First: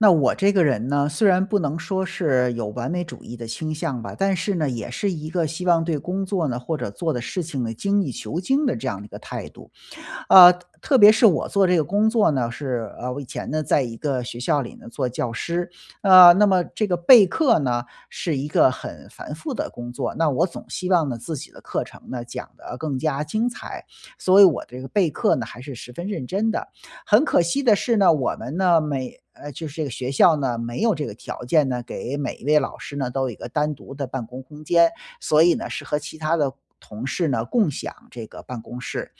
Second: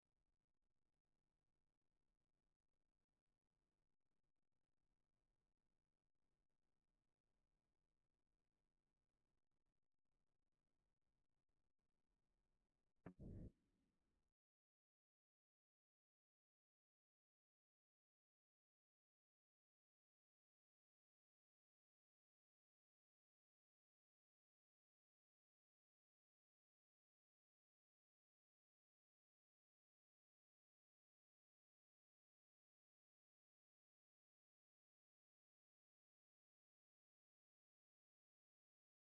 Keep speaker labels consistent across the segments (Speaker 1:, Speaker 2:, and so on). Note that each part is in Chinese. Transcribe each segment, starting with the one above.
Speaker 1: 那我这个人呢，虽然不能说是有完美主义的倾向吧。但是呢也是一个希望对工作呢，或者做的事情呢，精益求精的这样一个态度。呃，特别是我做这个工作呢，是，呃，我以前呢，在一个学校里呢做教师。啊，那么这个备课呢，是一个很繁复的工作，那我总希望呢，自己的课程呢，讲得更加精彩，所以我这个备课呢还是十分认真的。很可惜的是呢，我们呢每呃就是这个学校呢，没有这个条件呢，给每一位老师呢，都有一个单独的办公空间。所以呢，是和其他的同事呢，共享这个办公室。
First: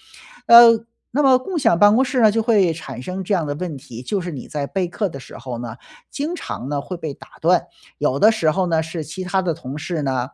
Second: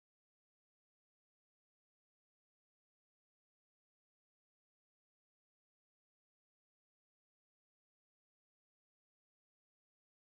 Speaker 1: 呃，那么共享办公室呢，就会产生这样的问题。就是你在备课的时候呢，经常呢会被打断。有的时候呢，是其他的同事呢，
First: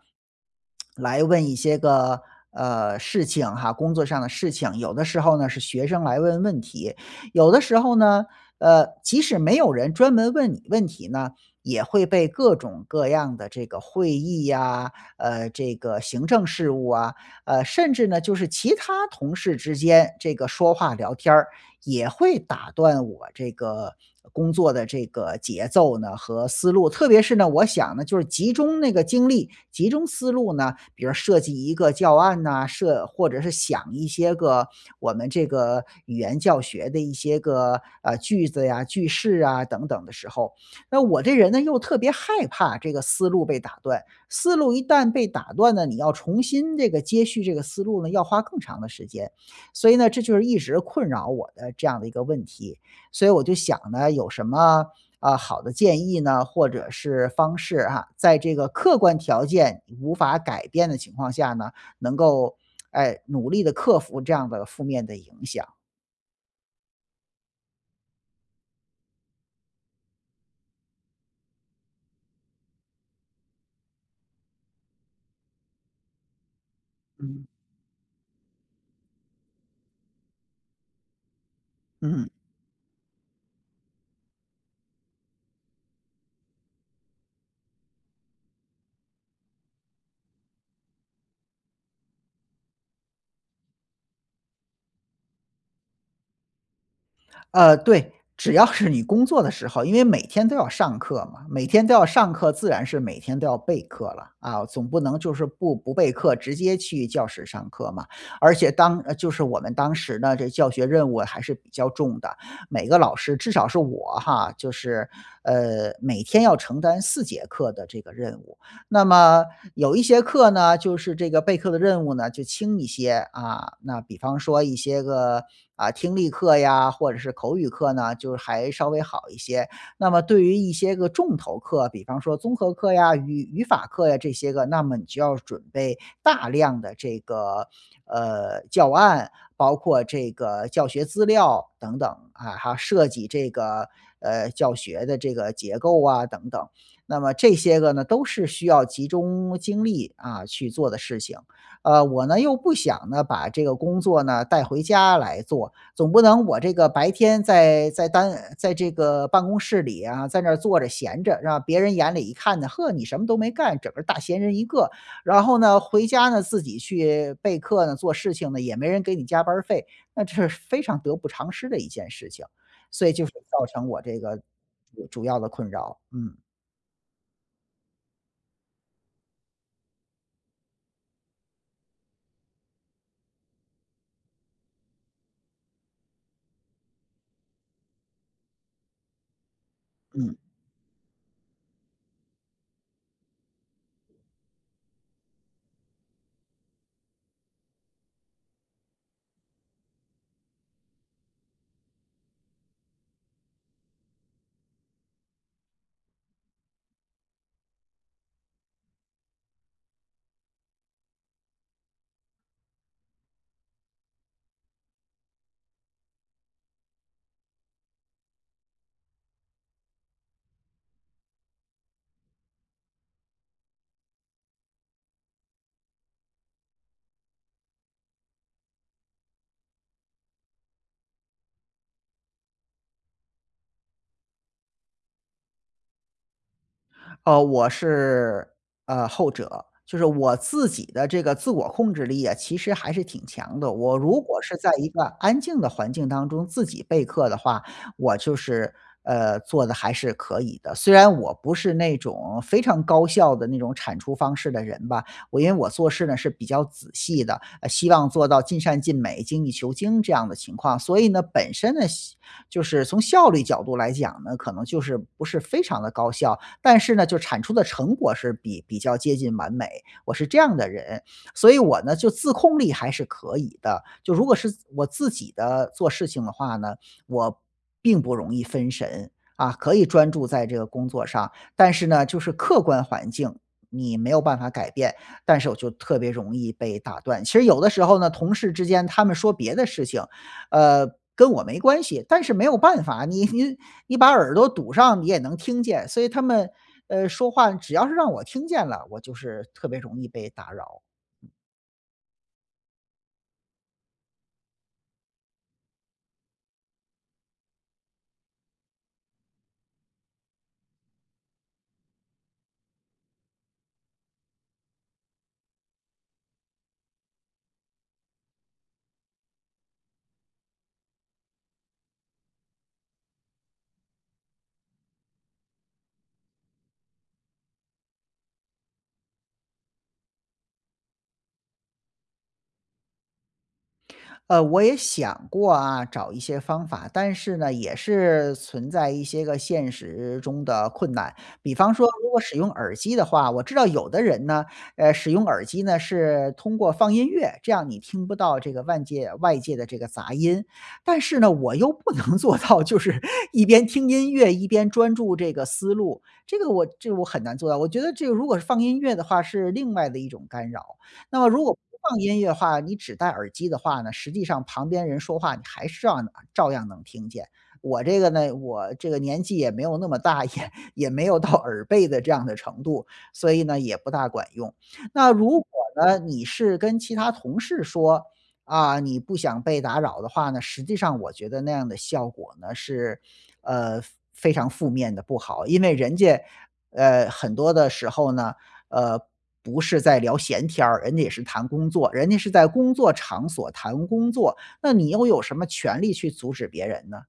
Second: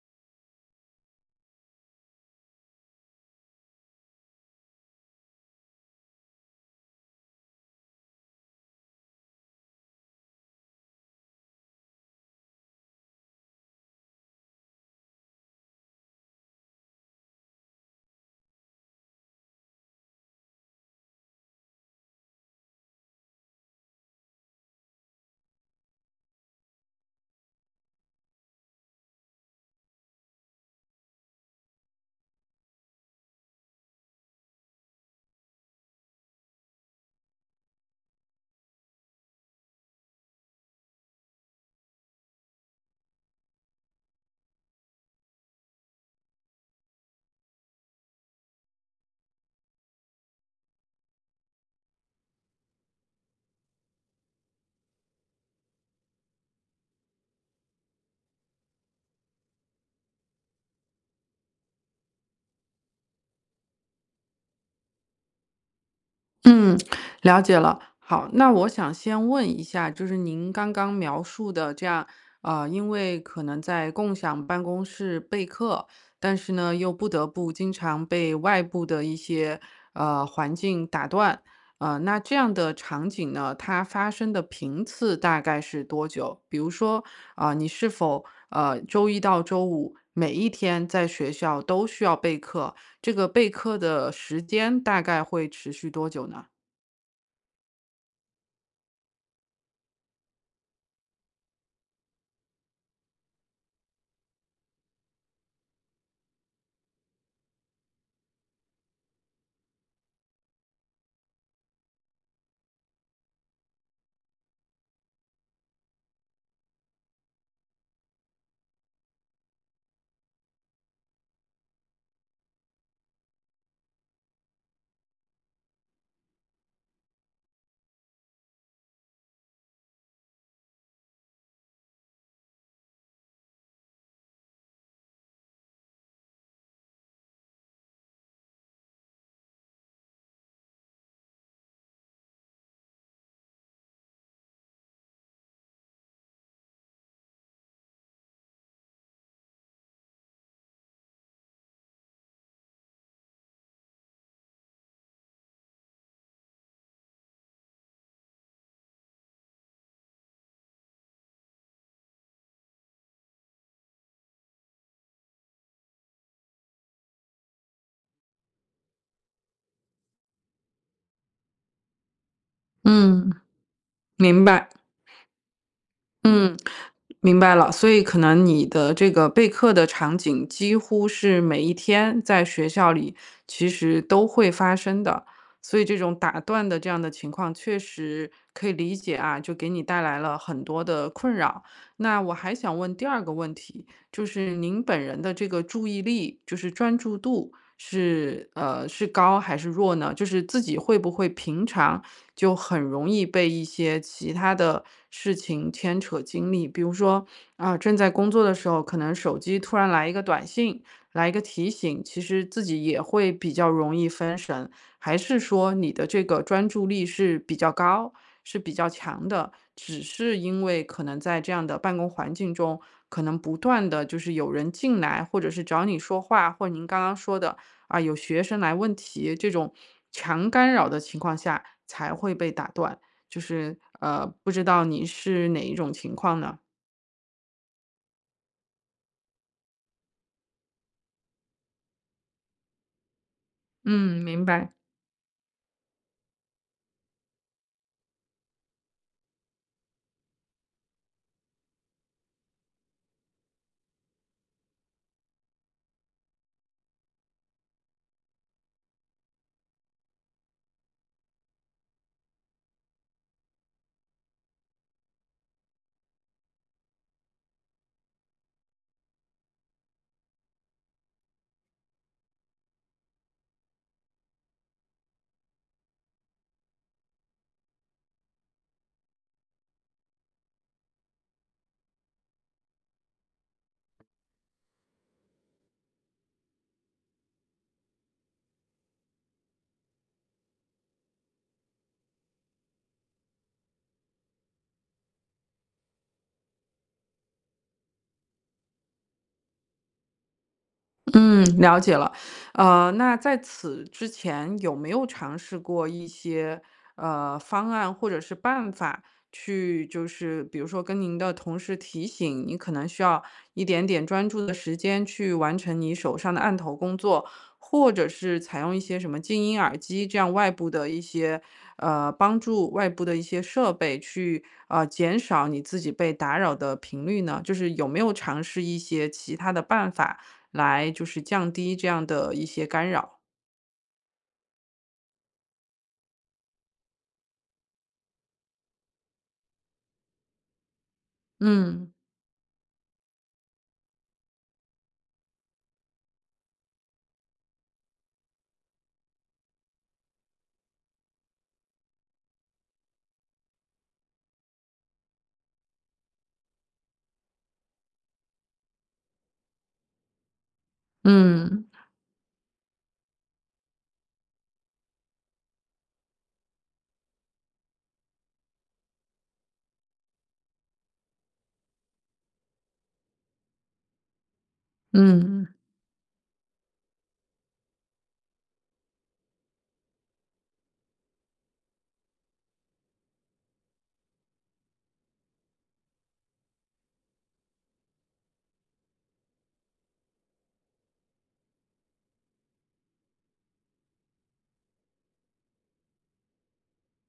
Speaker 1: 来问一些个，呃，事情哈，工作上的事情。有的时候呢是学生来问问题。有的时候呢，呃，即使没有人专门问你问题呢，也会被各种各样的这个会议啊，呃，这个行政事务啊，呃，甚至呢，就是其他同事之间这个说话聊天儿，也会打断我这个工作的这个节奏呢和思路。特别是呢，我想呢，就是集中那个精力，集中思路呢比如设计一个教案呐，设或者是想一些个我们这个语言教学的一些个，啊，句子呀、句式啊，等等的时候。那我这人呢，又特别害怕这个思路被打断。思路一旦被打断了，你要重新这个接续这个思路呢，要花更长的时间。所以呢，这就是一直困扰我的这样的一个问题。所以我就想呢，有什么，呃，好的建议呢，或者是方式啊，在这个客观条件无法改变的情况下呢，能够，哎，努力地克服这样的负面的影响。
Speaker 2: 嗯，了解了。好，那我想先问一下，就是您刚刚描述的这样，呃，因为可能在共享办公室备课，但是呢，又不得
Speaker 1: 嗯。
Speaker 2: 不经常被外部的一些，呃，环境打断。呃，那
Speaker 1: 嗯。
Speaker 2: 这样的场景呢，它发生的频次大概是多久？比如说，啊，你是否，呃，周一到周五每一天在学校都需要备课，这个备课的时间大概会持续多久呢？
Speaker 1: 呃，对。只要是你工作的时候，因为每天都要上课嘛，每天都要上课，自然是每天都要备课了。啊，总不能就是不不备课，直接去教室上课嘛。而且当就是我们当时呢，这教学任务还是比较重的。每个老师至少是我哈，就是，呃，每天要承担4节课的这个任务。那么有一些课呢，就是这个备课的任务呢，就轻一些。啊，那比方说一些个，啊，听力课呀，或者是口语课呢，就还稍微好一些。那么对于一些个重头课，比方说综合课呀，语语法课呀这些个，那么你就要准备大量的这个，呃，教案。包括这个教学资料等等啊，还要设计这个，呃，教学的这个结构啊等等。那么这些个呢，都是需要集中精力，啊，去做的事情。呃，我呢，又不想呢，把这个工作呢带回家来做。总不能我这个白天在在单在这个办公室里啊，在那儿坐着闲着，让别人眼里一看呢，“嗬，你什么都没干，整个大闲人一个。”然后呢，回家呢，自己去备课呢，做事情呢，也没人给你加班儿费，那这是非常得不偿失的一件事情。所以就是
Speaker 2: 嗯。
Speaker 1: 造成我这个
Speaker 2: 明白。
Speaker 1: 主主要的困扰，嗯。
Speaker 2: 嗯，明白了。所以可能你的这个备课的场景几乎是每一天在学校里其实都会发生的，所以这种打断的这样的情况确实可以理解啊，就给你带来了
Speaker 1: 嗯。
Speaker 2: 很多的困扰。那我还想问第二个问题，就是您本人的这个注意力，就是专注度，是，呃，是高还是弱呢？就是自己会不会平常就很容易被一些其他的事情牵扯精力。比如说，啊，正在工作的时候，可能手机突然来一个短信、来一个提醒，其实自己也会比较容易分神。还是说你的这个专注力是比较高、是比较强的，只是因为可能在这样的办公环境中，可能不断地就是有人进来，或者是找你说话，或您刚刚说的，啊，有学生来问题，这种 强干扰的情况下才会被打断。就是呃，不知道你是哪一种情况呢？
Speaker 1: 呃，我是，呃，后者，就是我自己的这个自我控制力啊，其实还是挺强的。我如
Speaker 2: 嗯，
Speaker 1: 果
Speaker 2: 明
Speaker 1: 是在
Speaker 2: 白。
Speaker 1: 一个安静的环境当中自己备课的话，我就是，呃，做得还是可以的。虽然我不是那种非常高效的那种产出方式的人吧，我因为我做事呢是比较仔细的，呃，希望做到尽善尽美，精益求精这样的情况。所以呢，本身呢，效就是从效率角度来讲呢，可能就是不是非常地高效，但是呢，就产出的成果是比比较接近完美，我是这样的人。所以我呢，就自控力还是可以的，就如果是我自己的做事情的话呢，我并不容易分神，啊，可以专注在这个工作上。但是呢，就是客观环境，你没有办法改变，但是我就特别容易被打断，其实有的时候呢，同事之间他们说别的事情，呃，跟我没关系，但是没有办法，你你你把耳朵堵上你也能听见，所以他们，呃，说话只要是让我听见了，我就是特别容易被打扰。
Speaker 2: 嗯，了解了。呃，那在此之前有没有尝试过一些，呃，方案或者是办法去就是比如说跟您的同事提醒，您可能需要一点点专注的时间去完成你手上的案头工作，或者是采用一些什么静音耳机这样外部的一些，呃，帮助，外部的一些设备去，呃，减少你自己被打扰的频率呢？就是有没有尝试一些其它的办法来就是降低这样的一些干扰？
Speaker 1: 呃，我也想过啊，找一些方法，但是呢，也是存在一些个现实中的困难。比方说
Speaker 2: 嗯。
Speaker 1: 如果使用耳机的话，我知道有的人呢，呃，使用耳机呢是通过放音乐，这样你听不到这个外界外界的这个杂音。但是呢，我又不能做到就是一边听音乐一边专注这个思路，这个我我这个我很难做到，我觉得这个如果是音乐的话是另外的一种干扰，那么如果不
Speaker 2: 嗯。
Speaker 1: 放音乐的话，你只戴耳机的话呢，实际上旁边人说话你还是照样能照样能听见。我这个呢，我这个年纪也没有那么大，也也没有到耳背的这样的程度，所以呢，也不大管用。那如果
Speaker 2: 嗯。
Speaker 1: 呢，你是跟其他同事说，啊，你不想被打扰的话呢，实际上我觉得那样的效果呢，是呃，非常负面地不好，因为人家，呃，很多的时候呢，呃，不是在聊闲天儿，人家也是谈工作，人家是在工作场所谈工作，那你又有什么权利去阻止别人呢？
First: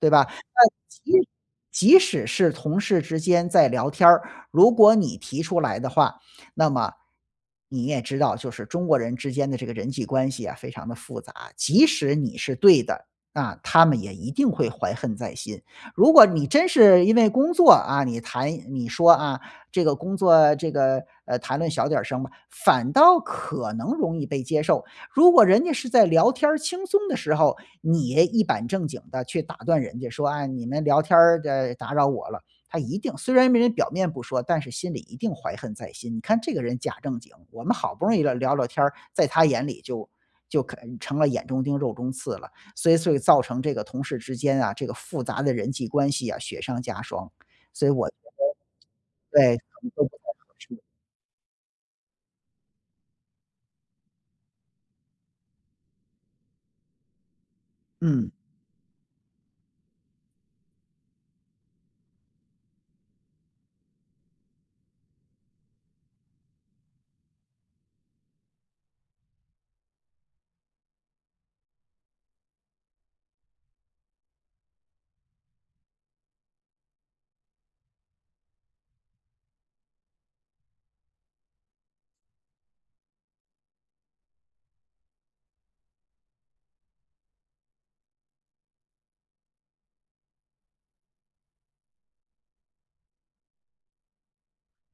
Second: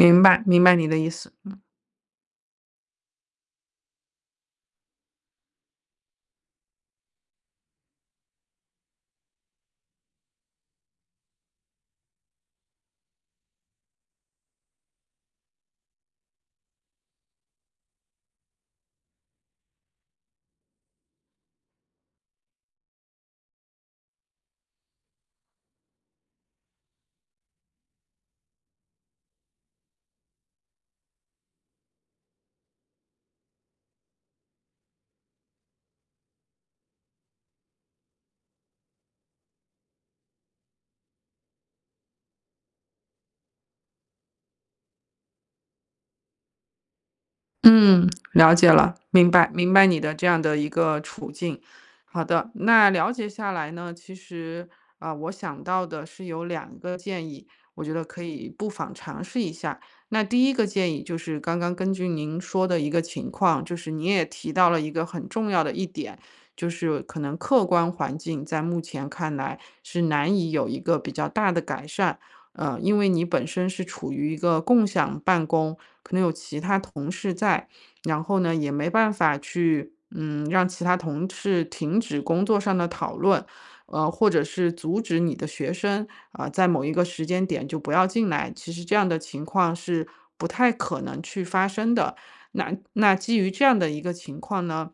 Speaker 1: 对吧。
Speaker 2: 白，明
Speaker 1: 那
Speaker 2: 白你的意
Speaker 1: 即
Speaker 2: 思。嗯。
Speaker 1: 即使是同事之间在聊天儿，如果你提出来的话，那么你也知道就是中国人之间的这个人际关系啊，非常的复杂，即使你是对的，啊，他们也一定会怀恨在心。如果你真是因为工作啊，你谈你说啊，这个工作这个，呃，谈论小点儿声吧，反倒可能容易被接受。如果人家是在聊天儿轻松的时候，你也一板正经地去打断人家说，哎，你们聊天儿的打扰我了，他一定虽然没人表面不说，但是心里一定怀恨在心，你看这个人假正经，我们好不容易聊聊聊天儿，在他眼里就就可能成了眼中钉肉中刺了。所以所以造成这个同事之间啊，这个复杂的人际关系啊，雪上加霜。所以我
Speaker 2: 嗯，
Speaker 1: 觉
Speaker 2: 了解了，明
Speaker 1: 得
Speaker 2: 白，
Speaker 1: 对，可
Speaker 2: 明白
Speaker 1: 能
Speaker 2: 你
Speaker 1: 都不
Speaker 2: 的
Speaker 1: 太
Speaker 2: 这样
Speaker 1: 合
Speaker 2: 的一
Speaker 1: 适。
Speaker 2: 个处境。好的，那了解下来呢，其实，呃，我想到的是有2个建议，我觉得可
Speaker 1: 嗯。
Speaker 2: 以不妨尝试一下。那第一个建议就是刚刚根据您说的一个情况，就是你也提到了一个很重要的一点，就是可能客观环境在目前看来是难以有一个比较大的改善，呃，因为你本身是处于一个共享办公，可能有其他同事在，然后呢也没办法去，嗯，让其他同事停止工作上的讨论，呃，或者是阻止你的学生，呃，在某一个时间点就不要进来，其实这样的情况是不太可能去发生的。那那基于这样的一个情况呢，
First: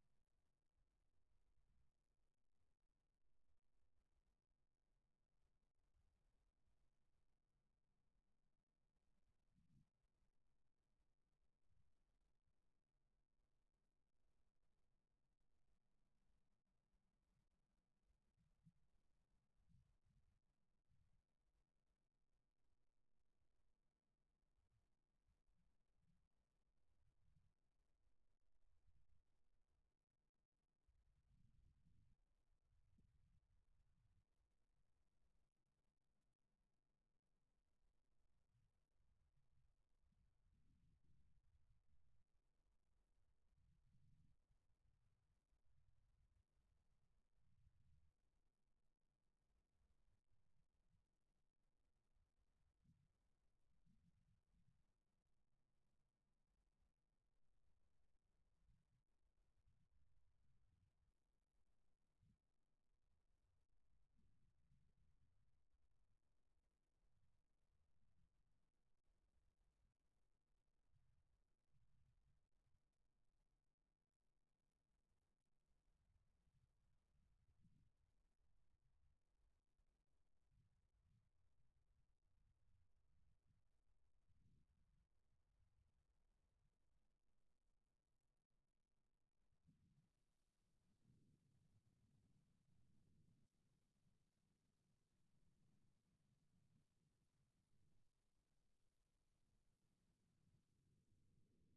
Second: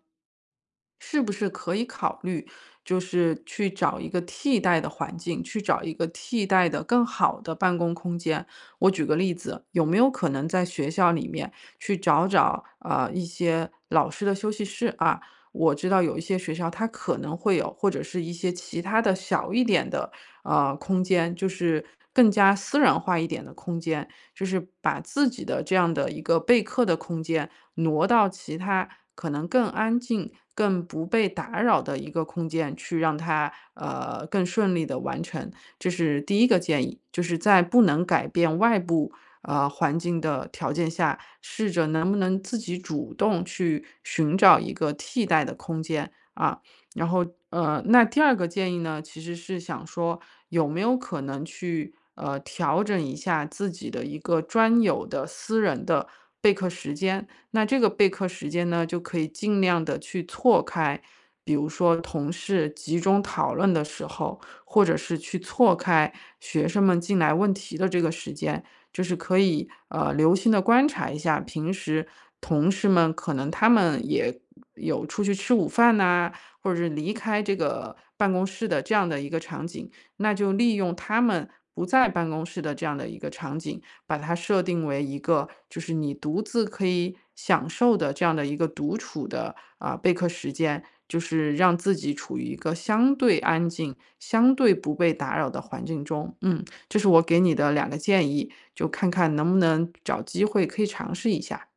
Speaker 2: 是不是可以考虑就是去找一个替代的环境，去找一个替代的更好的办公空间。我举个例子，有没有可能在学校里面去找找，呃，一些老师的休息室啊，我知道有一些学校它可能会有，或者是一些其它的小一点的，呃，空间，就是更加私人化一点的空间，就是把自己的这样的一个备课的空间，挪到其它可能更安静、更不被打扰的一个空间去让它，呃，更顺利地完成。这是第一个建议，就是在不能改变外部，呃，环境的条件下，试着能不能自己主动去寻找一个替代的空间，啊。然后，呃，那第二个建议呢，其实是想说有没有可能去，呃，调整一下自己的一个专有的私人的备课时间，那这个备课时间呢，就可以尽量地去错开。比如说同事集中讨论的时候，或者是去错开学生们进来问题的这个时间，就是可以，呃，留心地观察一下平时同事们可能他们也有出去吃午饭呐，或者是离开这个办公室的这样的一个场景，那就利用他们不在办公室的这样的一个场景，把它设定为一个就是你独自可以享受的这样的一个独处的，呃，备课时间，就是让自己处于一个相对安静、相对不被打扰的环境中。嗯，这是我给你的2个建议，就看看能不能找机会可以尝试一下。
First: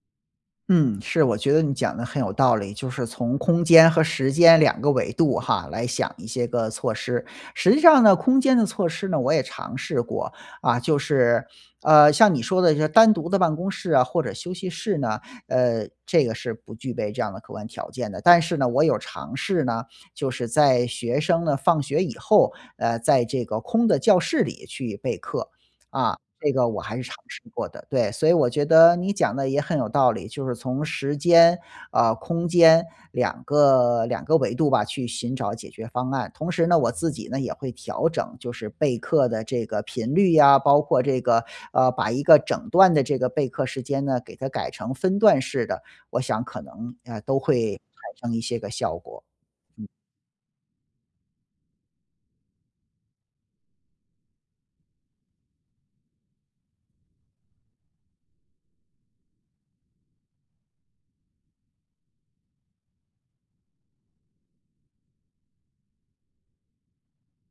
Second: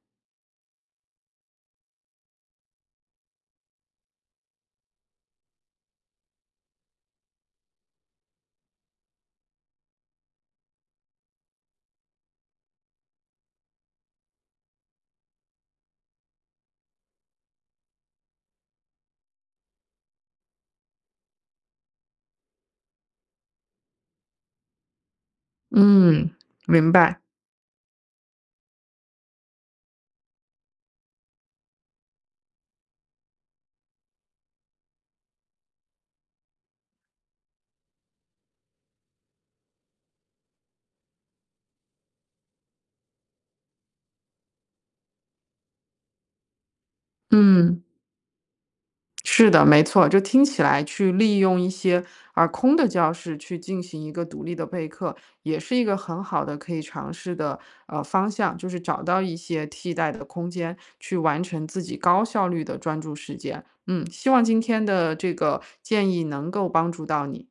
Speaker 1: 嗯，是，我觉得你讲得很有道理，就是从空间和时间两个维度哈，来想一些个措施。实际上呢，空间的措施呢，我也尝试过，啊，就是，呃，像你说的单独的办公室啊或者休息室呢，呃，这个是不具备这样的客观条件的，但是呢，我有尝试呢，就是在学生呢放学以后，呃，在这个空的教室里去备课。啊，
Speaker 2: 嗯，
Speaker 1: 这个我
Speaker 2: 明
Speaker 1: 还是尝
Speaker 2: 白。
Speaker 1: 试过的。对，所以我觉得你讲得也很有道理，就是从时间，啊，空间两个两个维度吧去寻找解决方案。同时呢，我自己呢，也会调整就是备课的这个频率呀，包括这个，呃，把一个整段的这个备课时间呢，给它改成分段式的，我想可能，啊，都会
Speaker 2: 嗯。
Speaker 1: 产生一些个效果。
Speaker 2: 是的，没
Speaker 1: 嗯。
Speaker 2: 错，就听起来去利用一些，啊，空的教室去进行一个独立的备课，也是一个很好的可以尝试的，呃，方向，就是找到一些替代的空间去完成自己高效率的专注时间。嗯，希望今天的这个建议能够帮助到你。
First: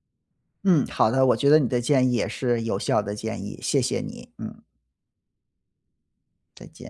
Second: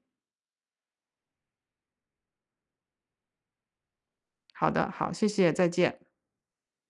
Speaker 1: 嗯，好的，我觉得你的建议也是有效的建议，谢谢你，嗯。
Speaker 2: 好的，好，谢谢，再见。
Speaker 1: 再见。